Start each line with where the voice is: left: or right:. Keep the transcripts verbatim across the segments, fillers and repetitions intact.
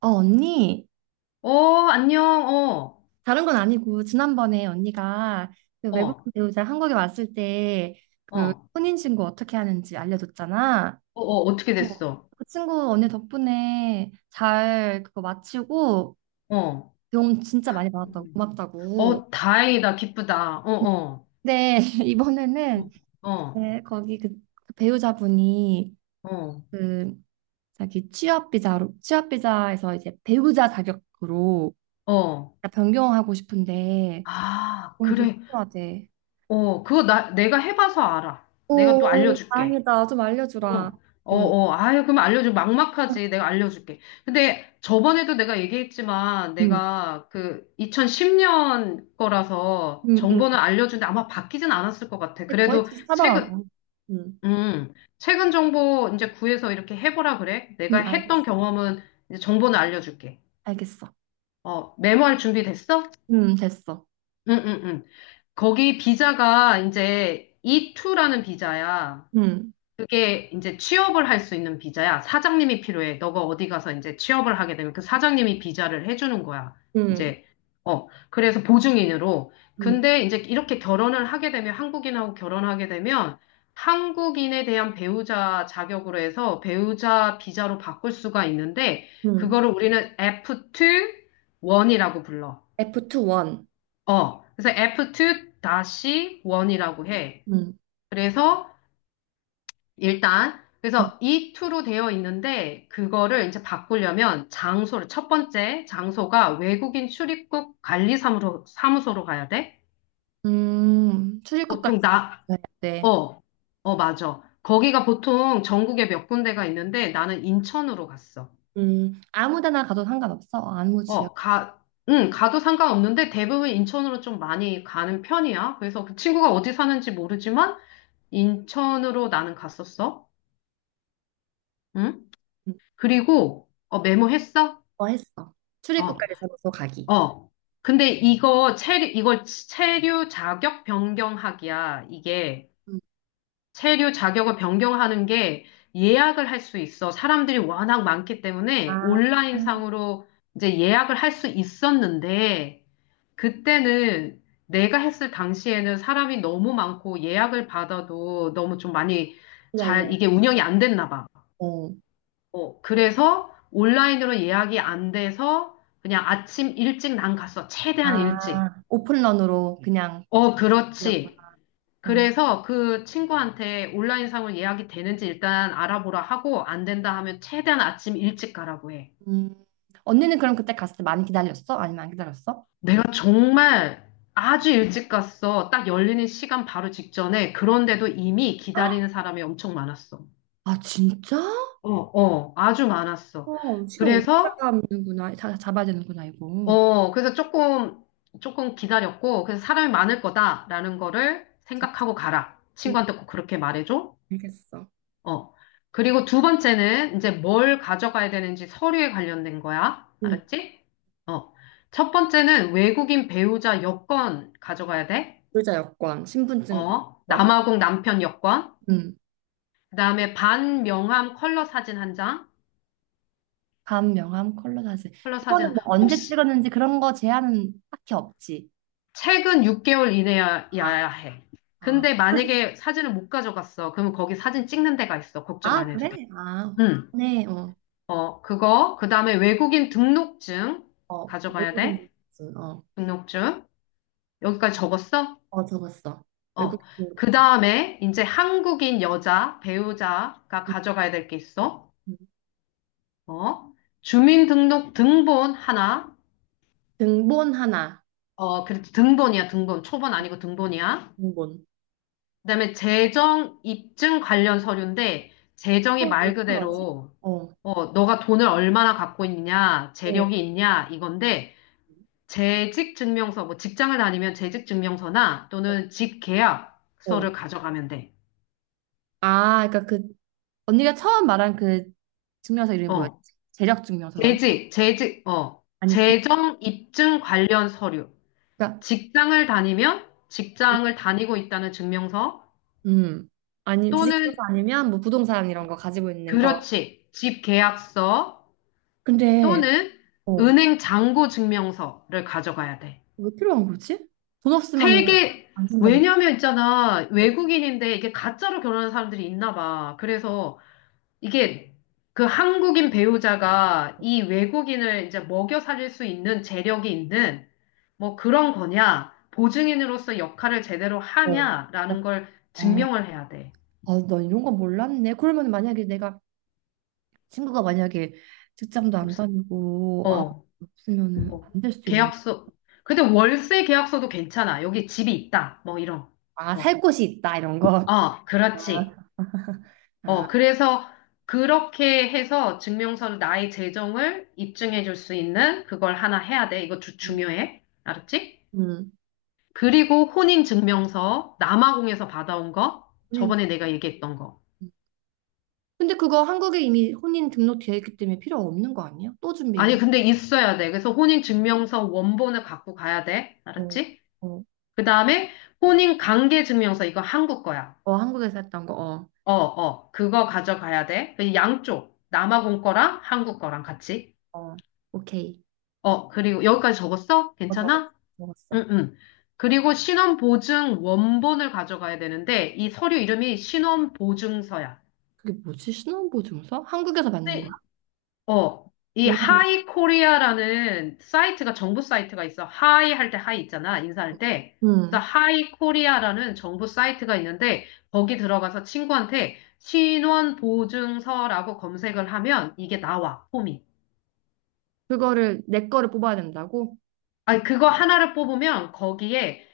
right: 어, 언니,
left: 어, 안녕. 어,
right: 다른 건 아니고, 지난번에 언니가 그
left: 어, 어,
right: 외국인 배우자 한국에 왔을 때 그
left: 어,
right: 혼인신고 어떻게 하는지 알려줬잖아.
left: 어, 어떻게
right: 어.
left: 됐어?
right: 그 친구 언니 덕분에 잘 그거 마치고
left: 어.
right: 도움 진짜 많이 받았다고,
left: 음.
right: 고맙다고.
left: 어, 다행이다, 기쁘다, 어, 어,
right: 근데 이번에는
left: 어,
right: 네, 거기 그, 그 배우자분이
left: 어,
right: 그 자기 취업비자로, 취업비자에서 이제 배우자 자격으로
left: 어, 어.
right: 변경하고 싶은데
left: 아,
right: 몸이 좀
left: 그래.
right: 필요하대.
left: 어, 그거 나, 내가 해봐서 알아. 내가 또
right: 오,
left: 알려줄게.
right: 다행이다. 좀
left: 어,
right: 알려주라.
left: 어,
right: 어.
left: 어, 아유, 그럼 알려줘. 막막하지. 내가 알려줄게. 근데 저번에도 내가 얘기했지만,
right: 음,
left: 내가 그 이천십 년 거라서
right: 음, 음,
left: 정보는 알려주는데 아마 바뀌진 않았을 것 같아.
right: 근데 거의
left: 그래도 최근,
right: 비슷하더라고. 음,
left: 음, 최근 정보 이제 구해서 이렇게 해보라 그래. 내가
right: 음, 알겠어.
left: 했던 경험은 이제 정보는 알려줄게.
right: 알겠어.
left: 어, 메모할 준비 됐어?
right: 음, 됐어.
left: 응, 응, 응. 거기 비자가 이제 이이라는 비자야.
right: 음,
left: 그게 이제 취업을 할 수 있는 비자야. 사장님이 필요해. 너가 어디 가서 이제 취업을 하게 되면 그 사장님이 비자를 해주는 거야.
right: 음,
left: 이제, 어, 그래서 보증인으로.
right: 음.
left: 근데 이제 이렇게 결혼을 하게 되면, 한국인하고 결혼하게 되면, 한국인에 대한 배우자 자격으로 해서 배우자 비자로 바꿀 수가 있는데,
right: 음,
left: 그거를 우리는 에프 투 일이라고 불러.
right: 에프 이 일.
left: 어, 그래서 에프 투 일이라고 해.
right: 음,
left: 그래서 일단
right: 음,
left: 그래서 이 투로 되어 있는데 그거를 이제 바꾸려면 장소를 첫 번째 장소가 외국인 출입국 관리 사무소 사무소로 가야 돼.
right: 음, 출입국까지
left: 보통
right: 있
left: 나
right: 야 돼.
left: 어, 어 맞아. 거기가 보통 전국에 몇 군데가 있는데 나는 인천으로 갔어.
right: 음, 아무 데나 가도 상관없어. 아무 지역
left: 어, 가 응, 가도 상관없는데 대부분 인천으로 좀 많이 가는 편이야. 그래서 그 친구가 어디 사는지 모르지만 인천으로 나는 갔었어. 응?
right: 음,
left: 그리고 어 메모했어?
right: 뭐 했어.
left: 어.
right: 출입국까지 잡아서 가기.
left: 어. 근데 이거 체류, 이거 체류 자격 변경하기야. 이게
right: 음.
left: 체류 자격을 변경하는 게 예약을 할 수 있어. 사람들이 워낙 많기 때문에
right: 아,
left: 온라인상으로 이제 예약을 할 수 있었는데 그때는 내가 했을 당시에는 사람이 너무 많고 예약을 받아도 너무 좀 많이 잘
right: 기다려야
left: 이게 운영이 안 됐나 봐.
right: 어,
left: 어, 그래서 온라인으로 예약이 안 돼서 그냥 아침 일찍 난 갔어. 최대한 일찍.
right: 아, 오픈런으로 그냥.
left: 어,
right: 그랬구나.
left: 그렇지. 그래서 그 친구한테 온라인 상을 예약이 되는지 일단 알아보라 하고 안 된다 하면 최대한 아침 일찍 가라고 해.
right: 음. 언니는 그럼 그때 갔을 때 많이 기다렸어? 아니면 안 기다렸어?
left: 내가 정말 아주 일찍 갔어. 딱 열리는 시간 바로 직전에. 그런데도 이미 기다리는 사람이 엄청 많았어.
right: 아, 진짜?
left: 어, 어, 아주 많았어.
right: 어, 시간 오래
left: 그래서,
right: 잡아는구나. 자, 잡아야 되는구나, 이거.
left: 어, 그래서 조금, 조금 기다렸고, 그래서 사람이 많을 거다라는 거를 생각하고 가라.
right: 음,
left: 친구한테 꼭 그렇게 말해줘.
right: 알겠어.
left: 어. 그리고 두 번째는 이제 뭘 가져가야 되는지 서류에 관련된 거야.
right: 응.
left: 알았지? 어. 첫 번째는 외국인 배우자 여권 가져가야 돼.
right: 불자 여권, 신분증
left: 어.
right: 여권. 어.
left: 남아공 남편 여권.
right: 음.
left: 그다음에 반명함 컬러 사진 한 장.
right: 감, 명함, 컬러 사진.
left: 컬러 사진
right: 그거는
left: 한-
right: 뭐 언제
left: 혹시
right: 찍었는지 그런 거 제한은 딱히 없지.
left: 최근 육 개월 이내여야
right: 아,
left: 해.
right: 아,
left: 근데 만약에 사진을 못 가져갔어. 그러면 거기 사진 찍는 데가 있어. 걱정
right: 아,
left: 안 해도 돼.
right: 그래? 아,
left: 응.
right: 네, 어,
left: 어, 그거. 그다음에 외국인 등록증
right: 어,
left: 가져가야
right: 외국인
left: 돼.
right: 등록증, 어,
left: 등록증. 여기까지 적었어?
right: 어, 적었어.
left: 어.
right: 외국인
left: 그
right: 등록증.
left: 다음에 이제 한국인 여자 배우자가 가져가야 될 게 있어.
right: 음, 음.
left: 어. 주민등록 등본 하나.
right: 등본 하나,
left: 어, 그래도 등본이야, 등본. 초본 아니고 등본이야.
right: 등본.
left: 그다음에 재정 입증 관련 서류인데
right: 어,
left: 재정이
right: 왜
left: 말
right: 필요하지?
left: 그대로
right: 어,
left: 어, 너가 돈을 얼마나 갖고 있냐,
right: 어,
left: 재력이 있냐 이건데 재직 증명서 뭐 직장을 다니면 재직 증명서나
right: 어.
left: 또는 집
right: 어.
left: 계약서를 가져가면 돼.
right: 아, 그러니까 그 언니가 처음 말한 그 증명서 이름이 뭐였지?
left: 어.
right: 재력 증명서라고?
left: 재직, 재직, 어,
right: 아니, 그-
left: 재정 입증 관련 서류,
right: 그러니까
left: 직장을 다니면 직장을 다니고 있다는 증명서
right: 음. 아니, 지식
left: 또는
right: 증명서 아니면 뭐 부동산 이런 거 가지고 있는 거.
left: 그렇지, 집 계약서
right: 근데
left: 또는
right: 어.
left: 은행 잔고 증명서를 가져가야 돼.
right: 왜 필요한 거지? 돈 없으면은
left: 세 개,
right: 안 쓴다는 거
left: 왜냐면 있잖아,
right: 어.
left: 외국인인데 이게 가짜로 결혼하는 사람들이 있나 봐. 그래서 이게 그 한국인 배우자가 이 외국인을 이제 먹여 살릴 수 있는 재력이 있는 뭐 그런 거냐, 보증인으로서 역할을 제대로
right: 어. 어.
left: 하냐라는 걸
right: 아,
left: 증명을 해야 돼.
right: 아, 나 이런 거 몰랐네. 그러면 만약에 내가 친구가 만약에 직장도 안
left: 없-
right: 다니고 아
left: 어,
right: 없으면은
left: 뭐,
right: 안 될 수도 있는 거야.
left: 계약서. 근데 월세 계약서도 괜찮아. 여기 집이 있다. 뭐 이런
right: 아, 살
left: 거.
right: 곳이 있다 이런 거.
left: 어, 그렇지.
right: 아,
left: 어, 그래서 그렇게 해서 증명서를 나의 재정을 입증해 줄 수 있는 그걸 하나 해야 돼. 이거 주, 중요해. 알았지?
right: 음.
left: 그리고 혼인증명서, 남아공에서 받아온 거,
right: 혼인.
left: 저번에 내가 얘기했던 거.
right: 근데 그거 한국에 이미 혼인 등록되어 있기 때문에 필요 없는 거 아니야? 또 준비해야
left: 아니,
right: 돼.
left: 근데 있어야 돼. 그래서 혼인증명서 원본을 갖고 가야 돼.
right: 어,
left: 알았지?
right: 어,
left: 그 다음에 혼인관계증명서, 이거 한국 거야.
right: 어, 한국에서 했던 거.
left: 어, 어, 그거 가져가야 돼. 그 양쪽, 남아공 거랑 한국 거랑 같이.
right: 어, 어, 오케이.
left: 어, 그리고 여기까지 적었어?
right: 어, 적었어.
left: 괜찮아?
right: 적었어.
left: 응, 응. 그리고 신원보증 원본을 가져가야 되는데, 이 서류 이름이 신원보증서야.
right: 그게 뭐지? 신혼보증서? 한국에서 받는 거야?
left: 어, 이
right: 음.
left: 하이 코리아라는 사이트가 정부 사이트가 있어. 하이 할 때 하이 있잖아. 인사할 때. 그래서
right: 음.
left: 하이 코리아라는 정부 사이트가 있는데 거기 들어가서 친구한테 신원 보증서라고 검색을 하면 이게 나와. 폼이.
right: 그거를 내 거를 뽑아야 된다고?
left: 아, 그거 하나를 뽑으면 거기에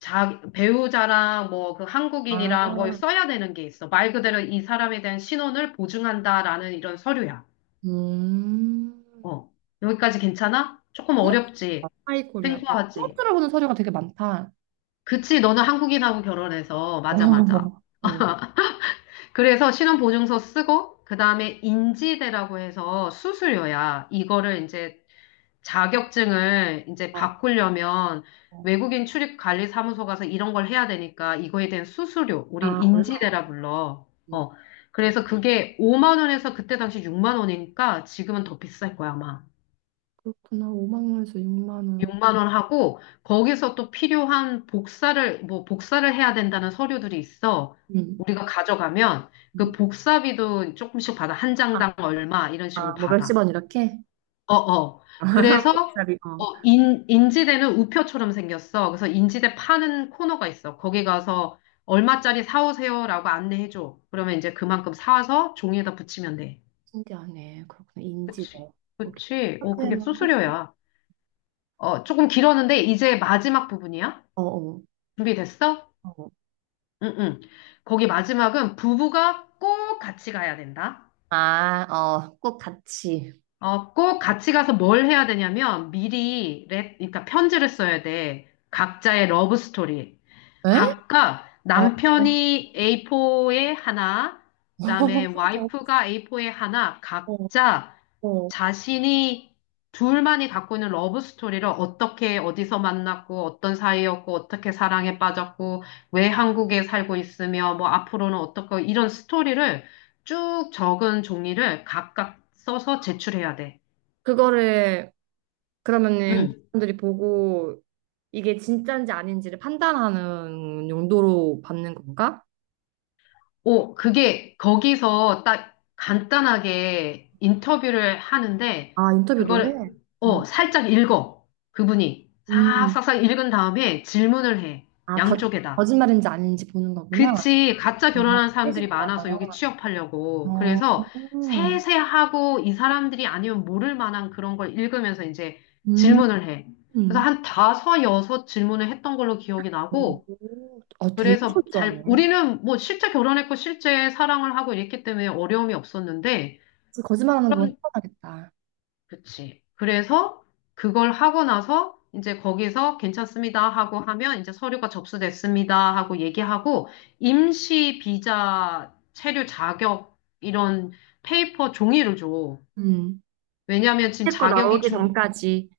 left: 자, 배우자랑 뭐 그 한국인이랑 뭐
right: 아,
left: 써야 되는 게 있어. 말 그대로 이 사람에 대한 신원을 보증한다라는 이런 서류야.
right: 음.
left: 어, 여기까지 괜찮아? 조금 어렵지.
right: 어, 하이 코리아. 뭐, 처음
left: 생소하지.
right: 들어보는 서류가 되게 많다.
left: 그치, 너는 한국인하고 결혼해서.
right: 어,
left: 맞아, 맞아.
right: 어.
left: 그래서 신혼보증서 쓰고, 그 다음에 인지대라고 해서 수수료야. 이거를 이제 자격증을 이제
right: 어.
left: 바꾸려면
right: 어.
left: 외국인 출입관리사무소 가서 이런 걸 해야 되니까 이거에 대한 수수료, 우린
right: 아, 얼마?
left: 인지대라 불러.
right: 안
left: 어. 그래서 그게 오만 원에서 그때 당시 육만 원이니까 지금은 더 비쌀 거야, 아마.
right: 그렇구나. 오만 원에서 육만 원.
left: 육만 원 하고 거기서 또 필요한 복사를 뭐 복사를 해야 된다는 서류들이 있어.
right: 음.
left: 우리가 가져가면 그 복사비도 조금씩 받아. 한
right: 아,
left: 장당 얼마 이런 식으로
right: 아, 뭐 몇십
left: 받아.
right: 원 이렇게?
left: 어, 어. 그래서
right: 목살이, 어.
left: 어, 인, 인지대는 우표처럼 생겼어. 그래서 인지대 파는 코너가 있어. 거기 가서 얼마짜리 사오세요라고 안내해줘. 그러면 이제 그만큼 사와서 종이에다 붙이면 돼.
right: 신기하네. 그렇구나. 인지대.
left: 그치.
right: 오케이.
left: 그치. 어, 그게
right: 그러면 끝이
left: 수수료야. 어, 조금 길었는데 이제 마지막 부분이야.
right: 어, 어,
left: 준비됐어?
right: 어.
left: 응, 응. 거기 마지막은 부부가 꼭 같이 가야 된다.
right: 아, 어, 꼭 같이.
left: 어, 꼭 같이 가서 뭘 해야 되냐면 미리 랩, 그러니까 편지를 써야 돼. 각자의 러브 스토리.
right: 에?
left: 각각
right: 어, 어,
left: 남편이 에이 포에 하나, 그다음에
right: 맞아.
left: 와이프가 에이 포에 하나,
right: 어,
left: 각자
right: 어.
left: 자신이 둘만이 갖고 있는 러브 스토리를 어떻게 어디서 만났고 어떤 사이였고 어떻게 사랑에 빠졌고 왜 한국에 살고 있으며 뭐 앞으로는 어떻게 이런 스토리를 쭉 적은 종이를 각각 써서 제출해야 돼.
right: 그거를, 그러면은,
left: 응.
right: 사람들이 보고, 이게 진짜인지 아닌지를 판단하는 용도로 받는 건가?
left: 오, 그게 거기서 딱 간단하게 인터뷰를 하는데,
right: 아, 인터뷰 노래?
left: 그걸,
right: 음,
left: 어, 살짝 읽어. 그분이.
right: 음.
left: 싹싹싹 읽은 다음에 질문을 해.
right: 아, 거,
left: 양쪽에다.
right: 거짓말인지 아닌지 보는 거구나.
left: 그치. 가짜
right: 어,
left: 결혼한
right: 되게
left: 사람들이
right: 신기하다.
left: 많아서 여기 취업하려고.
right: 어,
left: 그래서 세세하고 이 사람들이 아니면 모를 만한 그런 걸 읽으면서 이제
right: 음.
left: 질문을 해. 그래서
right: 음,
left: 한 다섯, 여섯 질문을 했던 걸로 기억이 나고,
right: 오, 아, 되게
left: 그래서 잘,
right: 철저하네.
left: 우리는 뭐 실제 결혼했고 실제 사랑을 하고 이랬기 때문에 어려움이 없었는데,
right: 거짓말하는 건
left: 그런,
right: 편하겠다.
left: 그치. 그래서 그걸 하고 나서 이제 거기서 괜찮습니다 하고 하면 이제 서류가 접수됐습니다 하고 얘기하고, 임시 비자 체류 자격 이런 페이퍼 종이를 줘.
right: 음.
left: 왜냐하면 지금
right: 택거
left: 자격이
right: 나오기
left: 중,
right: 전까지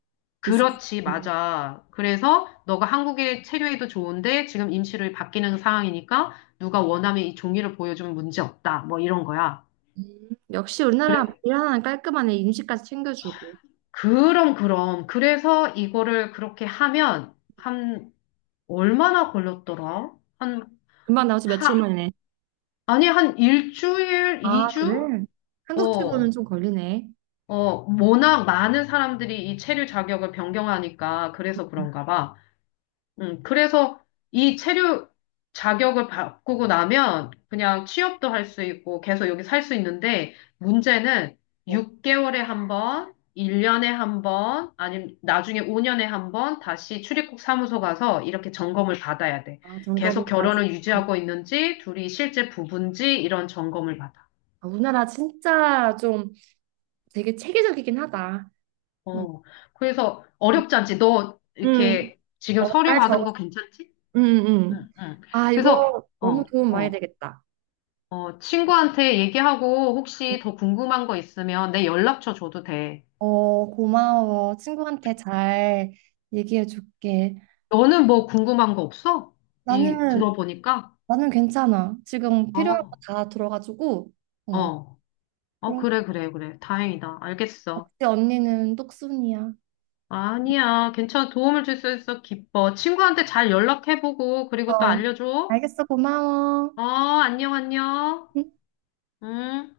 right: 있을 수
left: 그렇지.
right: 있는.
left: 맞아. 그래서 너가 한국에 체류해도 좋은데 지금 임시로 바뀌는 상황이니까 누가 원하면 이 종이를 보여주면 문제 없다. 뭐 이런 거야.
right: 음, 역시 우리나라
left: 그래.
right: 일 하나는 깔끔하네. 임시까지 챙겨주고.
left: 그럼 그럼. 그래서 이거를 그렇게 하면 한 얼마나 걸렸더라? 한
right: 금방 나오지 며칠
left: 하,
right: 만에.
left: 아니 한 일주일,
right: 아,
left: 이주?
right: 그래? 한국 치고는
left: 어.
right: 좀 걸리네.
left: 어, 워낙 많은 사람들이 이 체류 자격을 변경하니까 그래서 그런가 봐. 음, 그래서 이 체류 자격을 바꾸고 나면 그냥 취업도 할 수 있고 계속 여기 살 수 있는데 문제는
right: 어,
left: 육 개월에 한 번, 일 년에 한 번, 아니면 나중에 오 년에 한 번 다시 출입국 사무소 가서 이렇게 점검을 받아야 돼.
right: 아,
left: 계속
right: 점검까지.
left: 결혼을
right: 음.
left: 유지하고 있는지, 둘이 실제 부부인지 이런 점검을 받아.
right: 아, 우리나라 진짜 좀 되게 체계적이긴 하다. 응.
left: 어, 그래서
right: 음.
left: 어렵지 않지? 너
right: 음,
left: 이렇게 지금
right: 어,
left: 서류
right: 잘
left: 받은
right: 적어.
left: 거 괜찮지?
right: 응 응
left: 응, 응.
right: 아,
left: 그래서,
right: 이거 너무
left: 어,
right: 도움 많이
left: 어.
right: 되겠다.
left: 어, 친구한테 얘기하고 혹시 더 궁금한 거 있으면 내 연락처 줘도 돼.
right: 어, 고마워. 친구한테 잘 얘기해 줄게.
left: 너는 뭐 궁금한 거 없어? 이
right: 나는,
left: 들어보니까.
right: 나는 괜찮아. 지금 필요한 거
left: 어,
right: 다 들어가지고, 어,
left: 어, 어,
right: 그럼
left: 그래, 그래, 그래. 다행이다. 알겠어.
right: 역시 언니는 똑순이야.
left: 아니야. 괜찮아. 도움을 줄 수 있어. 기뻐. 친구한테 잘 연락해보고,
right: 어,
left: 그리고 또 알려줘.
right: 알겠어. 고마워.
left: 어, 안녕, 안녕.
right: 응?
left: 음.